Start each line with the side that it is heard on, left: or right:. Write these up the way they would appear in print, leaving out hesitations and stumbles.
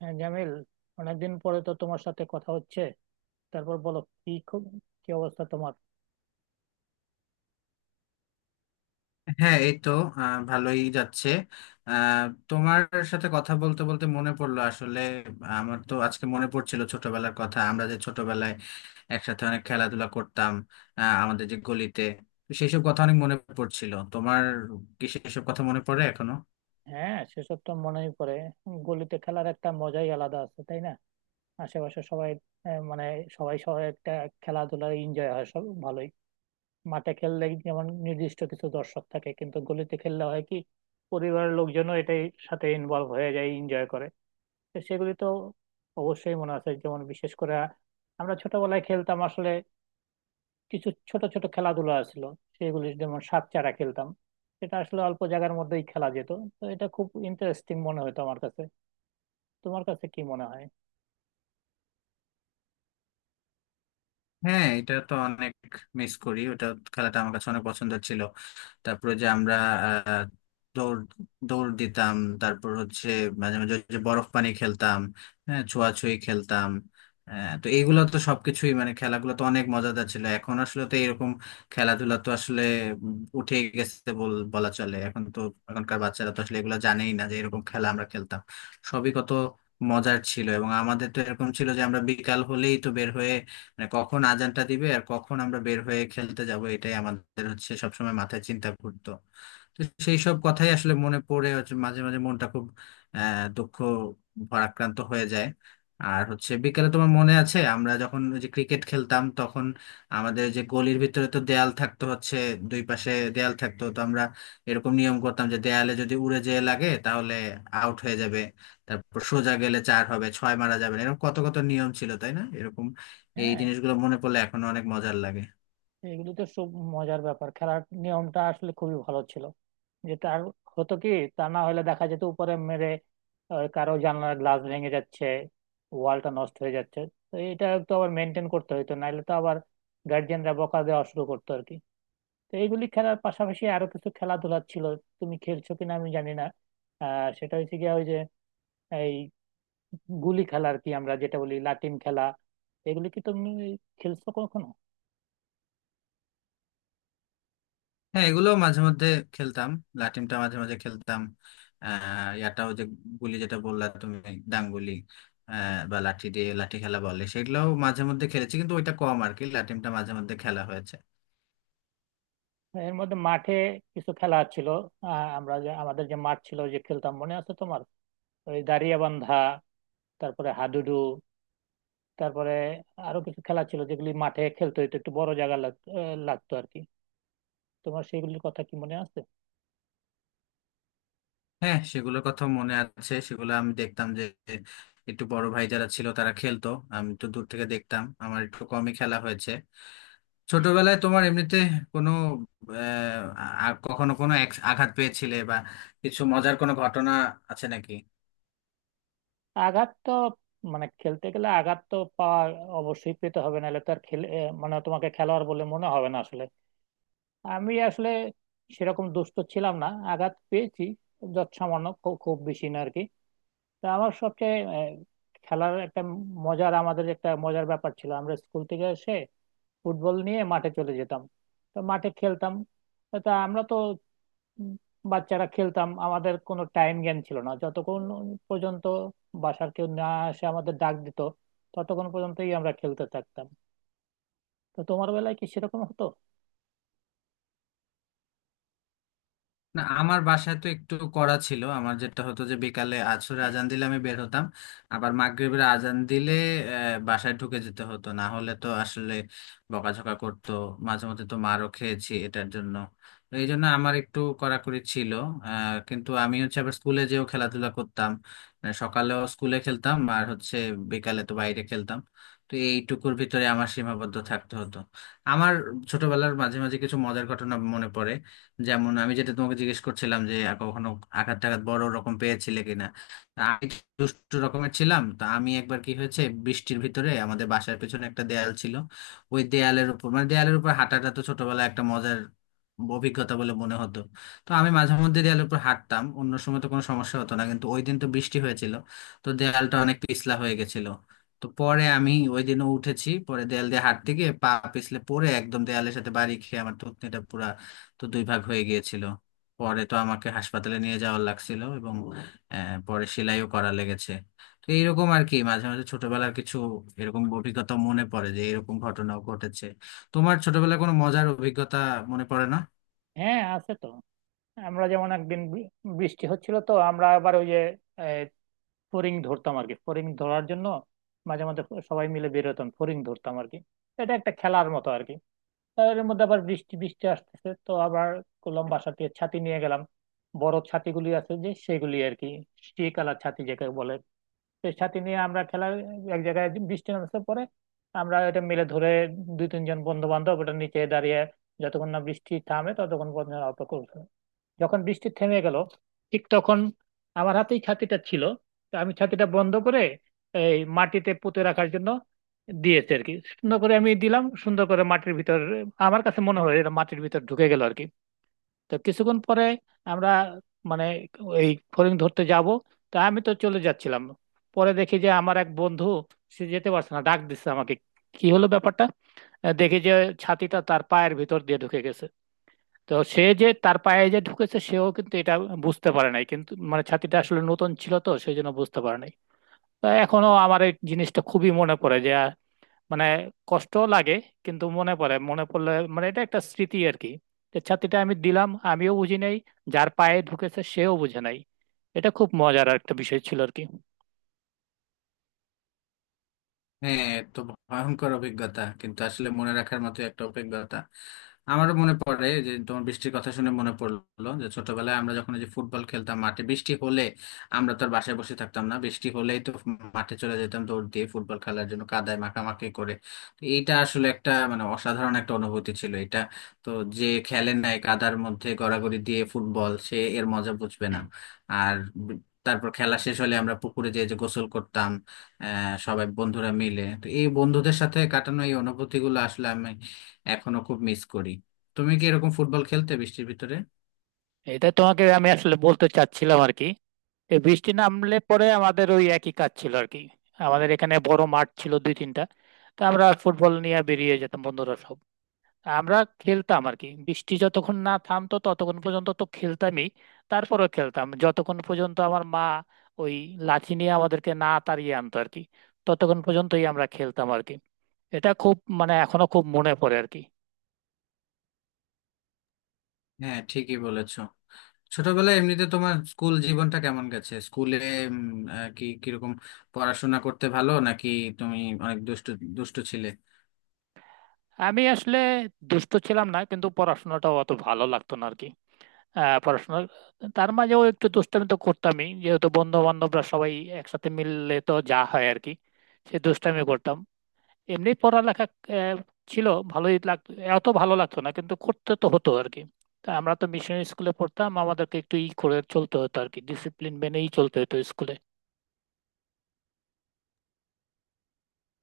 right: হ্যাঁ জামিল, অনেকদিন পরে তো তোমার সাথে কথা হচ্ছে। তারপর বলো, কি খব- কি অবস্থা তোমার।
left: হ্যাঁ, এই তো ভালোই যাচ্ছে। আহ, তোমার সাথে কথা বলতে বলতে মনে পড়লো আসলে, আমার তো আজকে মনে পড়ছিল ছোটবেলার কথা, আমরা যে ছোটবেলায় একসাথে অনেক খেলাধুলা করতাম আমাদের যে গলিতে। তো সেইসব কথা অনেক মনে পড়ছিল। তোমার কি সেসব কথা মনে পড়ে এখনো?
right: হ্যাঁ, সেসব তো মনেই পড়ে। গলিতে খেলার একটা মজাই আলাদা আছে, তাই না? আশেপাশে সবাই মানে সবাই সবাই একটা খেলাধুলার এনজয় হয়, সব ভালোই। মাঠে খেললে যেমন নির্দিষ্ট কিছু দর্শক থাকে, কিন্তু গলিতে খেললে হয় কি, পরিবারের লোকজনও এটাই সাথে ইনভলভ হয়ে যায়, এনজয় করে। তো সেগুলি তো অবশ্যই মনে আছে। যেমন বিশেষ করে আমরা ছোটবেলায় খেলতাম আসলে কিছু ছোট ছোট খেলাধুলা আসলো, সেগুলো যেমন সাপ চাড়া খেলতাম। সেটা আসলে অল্প জায়গার মধ্যেই খেলা যেত, তো এটা খুব ইন্টারেস্টিং মনে হতো আমার কাছে। তোমার কাছে কি মনে হয়?
left: হ্যাঁ, এটা তো অনেক মিস করি ওটা, খেলাটা আমার কাছে অনেক পছন্দের ছিল। তারপরে যে আমরা আহ, দৌড় দৌড় দিতাম। তারপর হচ্ছে মাঝে মাঝে ওই যে বরফ পানি খেলতাম, হ্যাঁ ছোঁয়াছুঁয়ি খেলতাম। তো এইগুলো তো সবকিছুই, মানে খেলাগুলো তো অনেক মজাদার ছিল। এখন আসলে তো এরকম খেলাধুলা তো আসলে উঠে গেছে বলা চলে। এখন তো এখনকার বাচ্চারা তো আসলে এগুলো জানেই না যে এরকম খেলা আমরা খেলতাম। সবই কত মজার ছিল, এবং আমাদের তো এরকম ছিল যে আমরা বিকাল হলেই তো বের হয়ে, মানে কখন আজানটা দিবে আর কখন আমরা বের হয়ে খেলতে যাব, এটাই আমাদের হচ্ছে সবসময় মাথায় চিন্তা ঘুরতো। তো সেই সব কথাই আসলে মনে পড়ে হচ্ছে, মাঝে মাঝে মনটা খুব দুঃখ ভারাক্রান্ত হয়ে যায়। আর হচ্ছে বিকেলে, তোমার মনে আছে আমরা যখন ওই যে ক্রিকেট খেলতাম তখন আমাদের যে গলির ভিতরে তো দেয়াল থাকতো হচ্ছে, দুই পাশে দেয়াল থাকতো, তো আমরা এরকম নিয়ম করতাম যে দেয়ালে যদি উড়ে যেয়ে লাগে তাহলে আউট হয়ে যাবে। তারপর সোজা গেলে চার হবে, ছয় মারা যাবে না। এরকম কত কত নিয়ম ছিল, তাই না এরকম? এই
right: হ্যাঁ,
left: জিনিসগুলো মনে পড়লে এখনো অনেক মজার লাগে।
right: এগুলো তো সব মজার ব্যাপার। খেলার নিয়মটা আসলে খুবই ভালো ছিল, যে তার হতো কি, তা না হলে দেখা যেত উপরে মেরে কারো জানলার গ্লাস ভেঙে যাচ্ছে, ওয়ালটা নষ্ট হয়ে যাচ্ছে। তো এটা তো আবার মেনটেন করতে হতো, নাহলে তো আবার গার্জিয়ানরা বকা দেওয়া শুরু করতো আর কি। তো এইগুলি খেলার পাশাপাশি আরো কিছু খেলাধুলা ছিল, তুমি খেলছো কিনা আমি জানি না। আর সেটা হচ্ছে গিয়া ওই যে এই গুলি খেলা আর কি, আমরা যেটা বলি লাটিম খেলা। এগুলি কি তুমি খেলছো কখনো?
left: হ্যাঁ, এগুলো মাঝে মধ্যে খেলতাম, লাটিমটা মাঝে মাঝে খেলতাম। ইয়াটাও যে গুলি যেটা বললা তুমি, ডাংগুলি, বা লাঠি দিয়ে লাঠি খেলা বলে, সেগুলোও মাঝে মধ্যে খেলেছি, কিন্তু ওইটা কম আর কি, লাটিমটা মাঝে মধ্যে খেলা হয়েছে।
right: এর মধ্যে মাঠে কিছু খেলা ছিল, আমরা যে আমাদের যে মাঠ ছিল যে খেলতাম, মনে আছে তোমার? ওই দাঁড়িয়া বান্ধা, তারপরে হাডুডু, তারপরে আরো কিছু খেলা ছিল যেগুলি মাঠে খেলতে হতো, একটু বড় জায়গা লাগতো আর কি। তোমার সেগুলির কথা কি মনে আছে?
left: হ্যাঁ, সেগুলোর কথা মনে আছে। সেগুলো আমি দেখতাম যে একটু বড় ভাই যারা ছিল তারা খেলতো, আমি তো দূর থেকে দেখতাম, আমার একটু কমই খেলা হয়েছে। ছোটবেলায় তোমার এমনিতে কোনো আহ কখনো কোনো আঘাত পেয়েছিলে বা কিছু মজার কোনো ঘটনা আছে নাকি?
right: আঘাত তো, মানে খেলতে গেলে আঘাত তো পাওয়া অবশ্যই পেতে হবে, নাহলে তো আর খেলে মানে তোমাকে খেলোয়াড় বলে মনে হবে না আসলে। আমি আসলে সেরকম দুষ্ট ছিলাম না, আঘাত পেয়েছি যৎসামান্য, খুব বেশি না আর কি। তা আমার সবচেয়ে খেলার একটা মজার, আমাদের একটা মজার ব্যাপার ছিল, আমরা স্কুল থেকে এসে ফুটবল নিয়ে মাঠে চলে যেতাম। তো মাঠে খেলতাম, তা আমরা তো উম, বাচ্চারা খেলতাম, আমাদের কোনো টাইম জ্ঞান ছিল না। যতক্ষণ পর্যন্ত বাসার কেউ না এসে আমাদের ডাক দিত, ততক্ষণ পর্যন্তই আমরা খেলতে থাকতাম। তো তোমার বেলায় কি সেরকম হতো?
left: না, আমার বাসায় তো একটু করা ছিল। আমার যেটা হতো যে বিকালে আসরে আজান দিলে আমি বের হতাম, আবার মাগরিবের আজান দিলে বাসায় ঢুকে যেতে হতো, না হলে তো আসলে বকাঝকা করতো। মাঝে মধ্যে তো মারও খেয়েছি এটার জন্য, তো এই জন্য আমার একটু কড়াকড়ি ছিল। কিন্তু আমি হচ্ছে আবার স্কুলে যেও খেলাধুলা করতাম, সকালেও স্কুলে খেলতাম আর হচ্ছে বিকালে তো বাইরে খেলতাম। তো এইটুকুর ভিতরে আমার সীমাবদ্ধ থাকতে হতো। আমার ছোটবেলার মাঝে মাঝে কিছু মজার ঘটনা মনে পড়ে। যেমন আমি যেটা তোমাকে জিজ্ঞেস করছিলাম যে আর কখনো আঘাত টাঘাত বড় রকম পেয়েছিলে কিনা, তা আমি একটু দুষ্টু রকমের ছিলাম। তা আমি একবার কি হয়েছে, বৃষ্টির ভিতরে আমাদের বাসার পেছনে একটা দেয়াল ছিল, ওই দেয়ালের উপর মানে দেয়ালের উপর হাঁটাটা তো ছোটবেলায় একটা মজার অভিজ্ঞতা বলে মনে হতো। তো আমি মাঝে মধ্যে দেয়ালের উপর হাঁটতাম, অন্য সময় তো কোনো সমস্যা হতো না, কিন্তু ওই দিন তো বৃষ্টি হয়েছিল, তো দেয়ালটা অনেক পিছলা হয়ে গেছিল। তো পরে আমি ওই দিনও উঠেছি, পরে দেয়াল দিয়ে হাঁটতে গিয়ে পা পিছলে পড়ে একদম দেয়ালের সাথে বাড়ি খেয়ে আমার থুতনিটা পুরা তো দুই ভাগ হয়ে গিয়েছিল। পরে তো আমাকে হাসপাতালে নিয়ে যাওয়ার লাগছিল, এবং পরে সেলাইও করা লেগেছে। তো এইরকম আর কি, মাঝে মাঝে ছোটবেলার কিছু এরকম অভিজ্ঞতা মনে পড়ে যে এরকম ঘটনাও ঘটেছে। তোমার ছোটবেলায় কোনো মজার অভিজ্ঞতা মনে পড়ে না?
right: হ্যাঁ, আছে তো। আমরা যেমন একদিন বৃষ্টি হচ্ছিল, তো আমরা আবার ওই যে আহ, ফড়িং ধরতাম আর কি। ফড়িং ধরার জন্য মাঝে মাঝে সবাই মিলে বের হতাম, ফড়িং ধরতাম আর কি, এটা একটা খেলার মতো আর কি। তার এর মধ্যে আবার বৃষ্টি বৃষ্টি আসতেছে, তো আবার করলাম বাসা থেকে ছাতি নিয়ে গেলাম। বড় ছাতিগুলি আছে যে, সেগুলি আর কি, কালার ছাতি যেটাকে বলে। তো ছাতি নিয়ে আমরা খেলা, এক জায়গায় বৃষ্টি নামছে, পরে আমরা এটা মিলে ধরে দুই তিনজন বন্ধু বান্ধব ওটা নিচে দাঁড়িয়ে যতক্ষণ না বৃষ্টি থামে ততক্ষণ পর্যন্ত অপেক্ষা করছে। যখন বৃষ্টি থেমে গেল, ঠিক তখন আমার হাতেই ছাতিটা ছিল, তো আমি ছাতিটা বন্ধ করে এই মাটিতে পুঁতে রাখার জন্য দিয়েছে আর কি। সুন্দর করে আমি দিলাম সুন্দর করে মাটির ভিতর, আমার কাছে মনে হয় এটা মাটির ভিতর ঢুকে গেল আর কি। তো কিছুক্ষণ পরে আমরা মানে এই ফড়িং ধরতে যাব, তা আমি তো চলে যাচ্ছিলাম, পরে দেখি যে আমার এক বন্ধু সে যেতে পারছে না, ডাক দিচ্ছে আমাকে, কি হলো ব্যাপারটা। দেখি যে ছাতিটা তার পায়ের ভিতর দিয়ে ঢুকে গেছে। তো সে যে তার পায়ে যে ঢুকেছে, সেও কিন্তু এটা বুঝতে পারে নাই, কিন্তু মানে ছাতিটা আসলে নতুন ছিল, তো সেই জন্য বুঝতে পারে নাই। তো এখনো আমার এই জিনিসটা খুবই মনে পড়ে, যে মানে কষ্ট লাগে, কিন্তু মনে পড়ে। মনে পড়লে মানে এটা একটা স্মৃতি আর কি, যে ছাতিটা আমি দিলাম, আমিও বুঝি নাই, যার পায়ে ঢুকেছে সেও বুঝে নাই, এটা খুব মজার একটা বিষয় ছিল আর কি।
left: হ্যাঁ, এ তো ভয়ঙ্কর অভিজ্ঞতা, কিন্তু আসলে মনে রাখার মতো একটা অভিজ্ঞতা। আমারও মনে পড়ে যে তোমার বৃষ্টির কথা শুনে মনে পড়লো যে ছোটবেলায় আমরা যখন এই যে ফুটবল খেলতাম মাঠে, বৃষ্টি হলে আমরা তো আর বাসায় বসে থাকতাম না, বৃষ্টি হলেই তো মাঠে চলে যেতাম দৌড় দিয়ে ফুটবল খেলার জন্য, কাদায় মাখামাখি করে। তো এইটা আসলে একটা মানে অসাধারণ একটা অনুভূতি ছিল এটা। তো যে খেলে নাই কাদার মধ্যে গড়াগড়ি দিয়ে ফুটবল, সে এর মজা বুঝবে না। আর বি- তারপর খেলা শেষ হলে আমরা পুকুরে যেয়ে যে গোসল করতাম, সবাই বন্ধুরা মিলে। তো এই বন্ধুদের সাথে কাটানো এই অনুভূতিগুলো আসলে আমি এখনো খুব মিস করি। তুমি কি এরকম ফুটবল খেলতে বৃষ্টির ভিতরে?
right: এটা তোমাকে আমি আসলে বলতে চাচ্ছিলাম আর কি, এই বৃষ্টি নামলে পরে আমাদের ওই একই কাজ ছিল আর কি। আমাদের এখানে বড় মাঠ ছিল দুই তিনটা, তো আমরা ফুটবল নিয়ে বেরিয়ে যেতাম বন্ধুরা সব। আমরা খেলতাম আর কি, বৃষ্টি যতক্ষণ না থামতো ততক্ষণ পর্যন্ত তো খেলতামই। তারপরেও খেলতাম যতক্ষণ পর্যন্ত আমার মা ওই লাঠি নিয়ে আমাদেরকে না তাড়িয়ে আনতো আর কি, ততক্ষণ পর্যন্তই আমরা খেলতাম আর কি। এটা খুব মানে এখনো খুব মনে পড়ে আর কি।
left: হ্যাঁ, ঠিকই বলেছো। ছোটবেলায় এমনিতে তোমার স্কুল জীবনটা কেমন গেছে, স্কুলে উম, কি কিরকম পড়াশোনা করতে, ভালো নাকি? তুমি অনেক দুষ্ট দুষ্ট ছিলে?
right: আমি আসলে দুষ্ট ছিলাম না, কিন্তু পড়াশোনাটাও অত ভালো লাগতো না। আহ পড়াশোনা, তার মাঝেও একটু দুষ্টামি তো করতামই, যেহেতু বন্ধু বান্ধবরা সবাই একসাথে মিললে তো যা হয় আর কি, সে দুষ্টামি করতাম। এমনি পড়ালেখা আহ, ছিল, ভালোই লাগতো। এত ভালো লাগতো না, কিন্তু করতে তো হতো আর কি। তা আমরা তো মিশনারি স্কুলে পড়তাম, আমাদেরকে একটু ই করে চলতে হতো আর কি, ডিসিপ্লিন মেনেই চলতে হতো স্কুলে।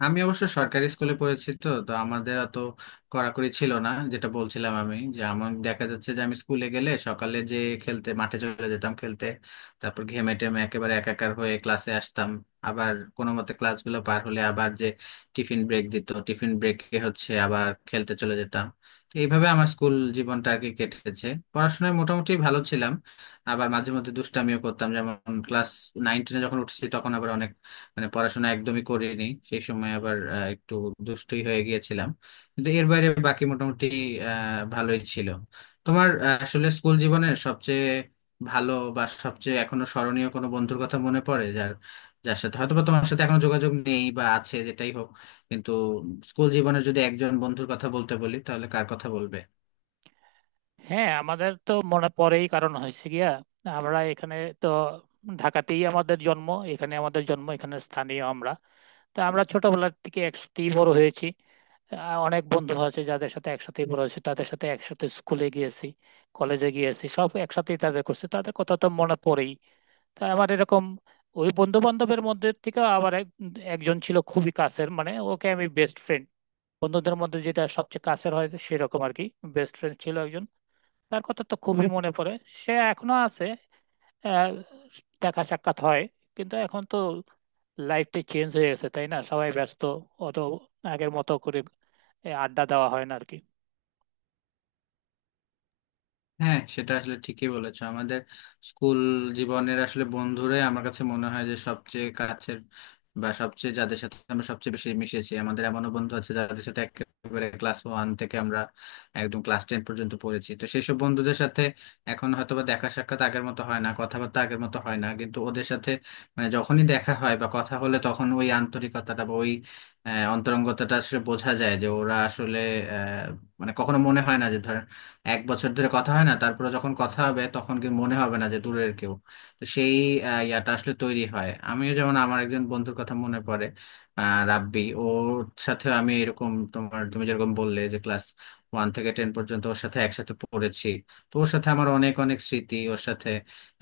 left: আমি অবশ্য সরকারি স্কুলে পড়েছি, তো তো আমাদের অত কড়াকড়ি ছিল না। যেটা বলছিলাম আমি, যে আমার দেখা যাচ্ছে যে আমি স্কুলে গেলে সকালে যে খেলতে মাঠে চলে যেতাম খেলতে, তারপর ঘেমে টেমে একেবারে একাকার হয়ে ক্লাসে আসতাম। আবার কোনো মতে ক্লাসগুলো পার হলে আবার যে টিফিন ব্রেক দিত, টিফিন ব্রেকে হচ্ছে আবার খেলতে চলে যেতাম। তো এইভাবে আমার স্কুল জীবনটা আর কি কেটেছে। পড়াশোনায় মোটামুটি ভালো ছিলাম, আবার মাঝে মধ্যে দুষ্টামিও করতাম। যেমন ক্লাস নাইন টেনে যখন উঠেছি তখন আবার অনেক, মানে পড়াশোনা একদমই করিনি। সেই সময় আবার একটু দুষ্টুই হয়ে গিয়েছিলাম। কিন্তু এর বাইরে বাকি মোটামুটি আহ ভালোই ছিল। তোমার আসলে স্কুল জীবনের সবচেয়ে ভালো বা সবচেয়ে এখনো স্মরণীয় কোনো বন্ধুর কথা মনে পড়ে, যার যার সাথে হয়তোবা তোমার সাথে এখনো যোগাযোগ নেই বা আছে, যেটাই হোক, কিন্তু স্কুল জীবনের যদি একজন বন্ধুর কথা বলতে বলি তাহলে কার কথা বলবে?
right: হ্যাঁ, আমাদের তো মনে পড়েই, কারণ হয়েছে গিয়া আমরা এখানে, তো ঢাকাতেই আমাদের জন্ম, এখানে আমাদের জন্ম, এখানে স্থানীয় আমরা। তো আমরা ছোটবেলার থেকে একসাথেই বড় হয়েছি। অনেক বন্ধু আছে যাদের সাথে একসাথে বড় হয়েছে, তাদের সাথে একসাথে স্কুলে গিয়েছি, কলেজে গিয়েছি, সব একসাথেই তাদের করছে, তাদের কথা তো মনে পড়েই। তা আমার এরকম ওই বন্ধু বান্ধবের মধ্যে থেকে আবার একজন ছিল খুবই কাছের, মানে ওকে আমি বেস্ট ফ্রেন্ড, বন্ধুদের মধ্যে যেটা সবচেয়ে কাছের হয় সেরকম আর কি, বেস্ট ফ্রেন্ড ছিল একজন। তার কথা তো খুবই মনে পড়ে, সে এখনো আছে, আহ, দেখা সাক্ষাৎ হয়। কিন্তু এখন তো লাইফটা চেঞ্জ হয়ে গেছে, তাই না? সবাই ব্যস্ত, অত আগের মতো করে আড্ডা দেওয়া হয় না আর কি।
left: হ্যাঁ, সেটা আসলে ঠিকই বলেছো। আমাদের স্কুল জীবনের আসলে বন্ধুরাই আমার কাছে মনে হয় যে সবচেয়ে কাছের, বা সবচেয়ে যাদের সাথে আমরা সবচেয়ে বেশি মিশেছি। আমাদের এমনও বন্ধু আছে যাদের সাথে একেবারে ক্লাস ওয়ান থেকে আমরা একদম ক্লাস টেন পর্যন্ত পড়েছি। তো সেই সব বন্ধুদের সাথে এখন হয়তোবা দেখা সাক্ষাৎ আগের মতো হয় না, কথাবার্তা আগের মতো হয় না, কিন্তু ওদের সাথে মানে যখনই দেখা হয় বা কথা হলে তখন ওই আন্তরিকতাটা বা ওই অন্তরঙ্গতাটা আসলে বোঝা যায় যে ওরা আসলে আহ, মানে কখনো মনে হয় না যে ধরেন 1 বছর ধরে কথা হয় না, তারপরে যখন কথা হবে তখন কি মনে হবে না যে দূরের কেউ। তো সেই ইয়াটা আসলে তৈরি হয়। আমিও যেমন আমার একজন বন্ধুর কথা মনে পড়ে, রাব্বি, ওর সাথে আমি এরকম তোমার তুমি যেরকম বললে যে ক্লাস ওয়ান থেকে টেন পর্যন্ত ওর সাথে একসাথে পড়েছি। তো ওর সাথে আমার অনেক অনেক স্মৃতি। ওর সাথে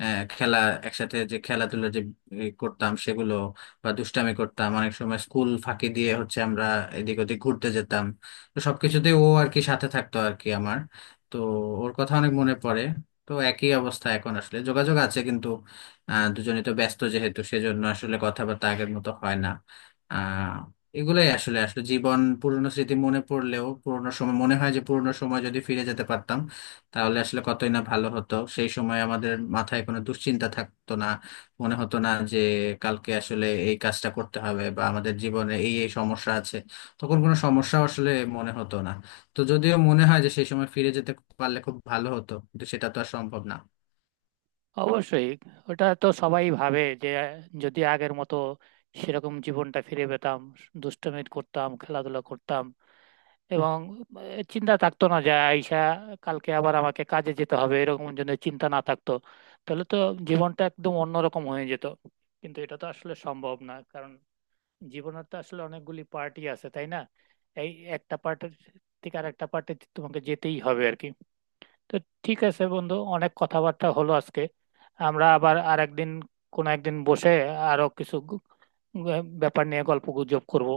left: খেলা, একসাথে যে খেলাধুলা যে করতাম সেগুলো, বা দুষ্টামি করতাম, অনেক সময় স্কুল ফাঁকি দিয়ে হচ্ছে আমরা এদিক ওদিক ঘুরতে যেতাম। তো সবকিছুতেই ও আর কি সাথে থাকতো আর কি আমার। তো ওর কথা অনেক মনে পড়ে। তো একই অবস্থা, এখন আসলে যোগাযোগ আছে কিন্তু দুজনে তো ব্যস্ত যেহেতু, সেজন্য আসলে কথাবার্তা আগের মতো হয় না। আহ এগুলোই আসলে আসলে জীবন। পুরনো স্মৃতি মনে পড়লেও পুরনো সময় মনে হয়, যে পুরনো সময় যদি ফিরে যেতে পারতাম তাহলে আসলে কতই না ভালো হতো। সেই সময় আমাদের মাথায় কোনো দুশ্চিন্তা থাকতো না, মনে হতো না যে কালকে আসলে এই কাজটা করতে হবে, বা আমাদের জীবনে এই এই সমস্যা আছে। তখন কোনো সমস্যা আসলে মনে হতো না। তো যদিও মনে হয় যে সেই সময় ফিরে যেতে পারলে খুব ভালো হতো, কিন্তু সেটা তো আর সম্ভব না।
right: অবশ্যই, ওটা তো সবাই ভাবে যে যদি আগের মতো সেরকম জীবনটা ফিরে পেতাম, দুষ্টুমি করতাম, খেলাধুলা করতাম, এবং চিন্তা থাকতো না যে আইসা কালকে আবার আমাকে কাজে যেতে হবে, এরকম জন্য চিন্তা না থাকতো, তাহলে তো জীবনটা একদম অন্যরকম হয়ে যেত। কিন্তু এটা তো আসলে সম্ভব না, কারণ জীবনের তো আসলে অনেকগুলি পার্টি আছে, তাই না? এই একটা পার্টির থেকে আর একটা পার্টি তোমাকে যেতেই হবে আর কি। তো ঠিক আছে বন্ধু, অনেক কথাবার্তা হলো আজকে। আমরা আবার আরেকদিন, কোনো একদিন বসে আরো কিছু ব্যাপার নিয়ে গল্প গুজব করবো।